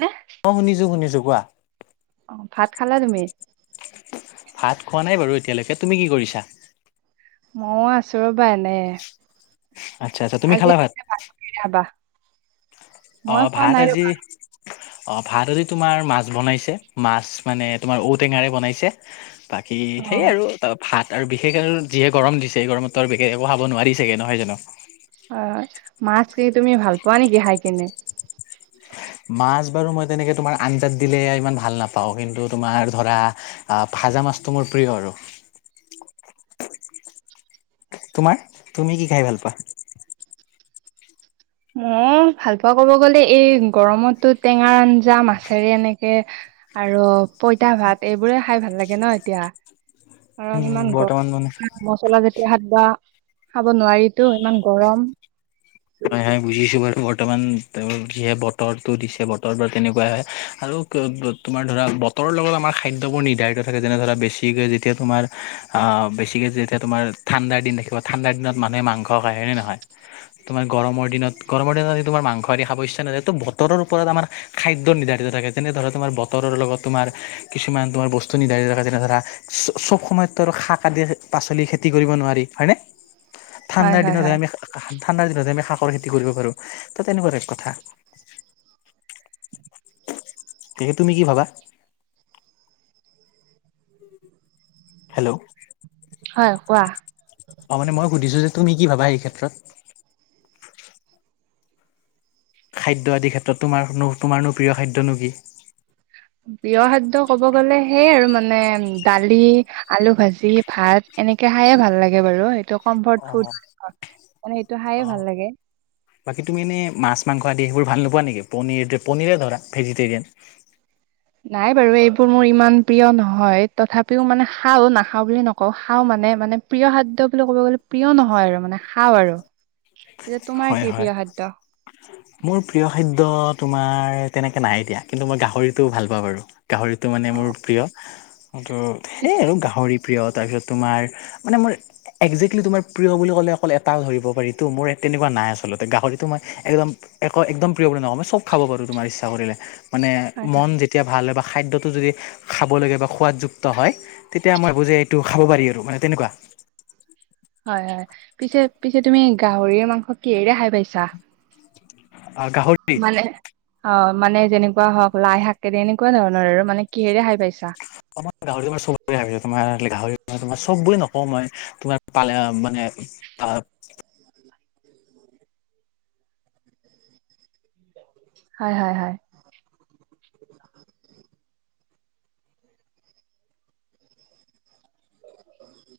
নে? অ' শুনিছোঁ শুনিছোঁ কোৱা। অ, ভাত খালা তুমি? ভাত খোৱা নাই বাৰু এতিয়ালৈকে তুমি কি কৰিছা? মইও আছোঁ ৰ'বা এনে। আচ্ছা আচ্ছা, তুমি আজি খালা ভাত? পিছে কিহেৰে খাবা? মই অ' খোৱা ভাত নাই আজি ৰ'বা। অ ভাত আজি তোমাৰ মাছ বনাইছে মাছ মানে তোমাৰ ঔ টেঙাৰে বনাইছে। বাকী সেয় অ', আৰু তা ভাত আৰু বিশেষ আৰু যিহে গৰম দিছে গৰমতটো আৰু বিশেষ একো খাব নোৱাৰি চাগে নহয় জানো। হয়। মাছ কি তুমি ভাল পোৱা নেকি খাই কিনে? মাছ বাৰু মই তেনেকে তোমাৰ আঞ্জাত দিলে ইমান ভাল নাপাওঁ কিন্তু তোমাৰ ধৰা আহ ভা ভাজা মাছটো মোৰ প্ৰিয় আৰু। [inaudible] তোমাৰ তুমি কি খায় ভাল পোৱা? মোৰ ভাল পোৱা ক'ব গ'লে এই গৰমতো টেঙাৰ আঞ্জা মাছেৰে এনেকে আৰু পইতা ভাত এইবোৰে খাই ভাল লাগে ন এতিয়া। কাৰণ উম ইমান বৰ্তমান মানে গৰম মছলা জাতীয় খাদ্য বা খাব নোৱাৰিতো ইমান গৰম। বুজিছোঁ বাৰু বৰ্তমান ত যিহে বতৰটো দিছে বতৰ বা তেনেকুৱাই হয় আৰু ক'ব তোমাৰ ধৰা বতৰৰ লগত আমাৰ খাদ্যবোৰ নিৰ্ধাৰিত থাকে যেনে ধৰা বেছিকে যেতিয়া তোমাৰ আহ বেছিকে যেতিয়া তোমাৰ ঠাণ্ডাৰ দিন দেখিব ঠাণ্ডাৰ দিনত মানুহে মাংস খায় হয় নে নহয়? [unintelligible] তোমাৰ গৰমৰ দিনত গৰমৰ দিনত আদি তোমাৰ মাংসৱেদি খাবলৈ ইচ্ছা নাযায় তো বতৰৰ ওপৰত আমাৰ খাদ্য নিৰ্ধাৰিত থাকে। যেনে ধৰা তোমাৰ বতৰৰ লগত তোমাৰ কিছুমান তোমাৰ বস্তু নিৰ্ধাৰিত থাকে যেনে ধৰা চ চব সময়ত শাক কাতি পাচলি খেতি কৰিব নোৱাৰি হয়নে হয়, ঠাণ্ডাৰ হয়, দিনত হয়। আমি হা শা ঠাণ্ডাৰ দিনত আমি শাকৰ খেতি কৰিব পাৰো ত তেনেকুৱা এক কথা। তাকে তুমি কি ভাবা? হেল্ল' হয় কোৱা অ মানে মই সুধিছো যে তুমি কি ভাবা এই ক্ষেত্ৰত খাদ্য আদিৰ ক্ষেত্ৰত তোমাৰনো তোমাৰনো প্ৰিয় খাদ্যনো কি প্ৰিয় খাদ্য কব গ'লে সেই আৰু মান মানে দালি আলু ভাজি ভাত এনেকে খায়ে ভাল লাগে বাৰু এইটো অ কম্পৰ্ট ফুথ মানে সেইটো অ খায়ে ভাল লাগে বাকী তুমি এনেই মাছ মাংস আদি সেইবোৰ ভাল নোপোৱা নেকি পনীৰ পনীৰে ধৰা ভেজিটেৰিয়ান নাই বাৰু এইবোৰ মোৰ ইমান প্ৰিয় নহয় তথাপিও মানে খাওঁ নাখাও বুলি নকওঁ খাওঁ মানে মানে প্ৰিয় খাদ্য বুলি ক'ব গ'লে প্ৰিয় নহয় আৰু মানে খাওঁ আৰু যে তোমাৰ হয় কি হয় প্ৰিয় খাদ্য? মোৰ প্ৰিয় খাদ্ দ্য তোমাৰ তেনেকে নাই দিয়া কিন্তু মই গাহৰিটো ভাল পাওঁ বাৰু গাহৰিটো মানে মোৰ অ' প্ৰিয় ত পিছ সেয়ে আৰু গাহৰি প্ৰিয় তাৰপিছত তোমাৰ মানে মোৰ একজেক্টলি তোমাৰ প্ৰিয় বুলি ক'লে অকল এটা ধৰিব পাৰি ত মোৰ তেনেকুৱা নাই আচলতে গাহৰিতটো মই একদম এক একদম প্ৰিয় বুলি নকওঁ মই চব খাব পাৰো তোমাৰ ইচ্ছা কৰিলে মানে হয় হয় মন যেতিয়া ভাল অভ্যা খাদ্যটো যদি খাব লাগে বা সোৱাদযুক্ত হয় তেতিয়া মই বুজে টো খাব পাৰি আৰু মানে তেনেকুৱা হয় হয় পিছে পিছে তুমি গাহৰিৰে মাংস কিহেৰে খাই পাইছা অ গাহৰি মানে অ' মানে যেনেকুৱা হওক লাই শাক তেনে এনেকুৱা ধৰণৰ আৰু মানে কিহেৰে খায় পাইছা অসমত গাহৰি মাংস তোমাৰ গাহৰি তোমাৰ সব বুলি নকওঁ মই তোমাৰ পালে মানে আহ হয় হয় হয়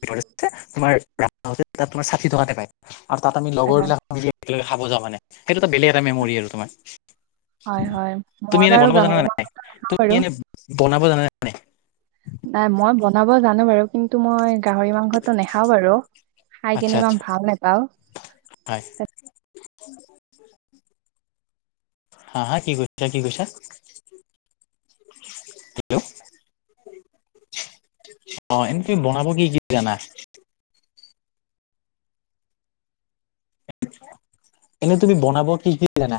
তমাৰ ত তোমাৰ ষাঠি টকাতে পায় আৰু তাত আমি হয়, লগৰ হয়, বিলাকে মিলি একেলগে খাব যাওঁ মানে সেইটো এটা বেলেগ এটা মেমৰি আৰু তোমাৰ হয়, হয়। তুমি মই এনে বাৰু বনাব জানা গাহৰি না মাংস নাই খাওঁ তুমি বাৰু এনে বনাব ব জানা নে নাই নাই মই বনাব জানো বাৰু কিন্তু মই গাহৰি মাংসটো নাখাও বাৰ খাই আচ্ছা কিনে আচ্ছা ইমান ভাল নেপাওঁ হয় [inaudible] হা হা কি কৈছা কি কৈছা হেল্ল' অ এনে তুমি বনাব কি কি জানা এনেই তুমি বনাব কি কি জানা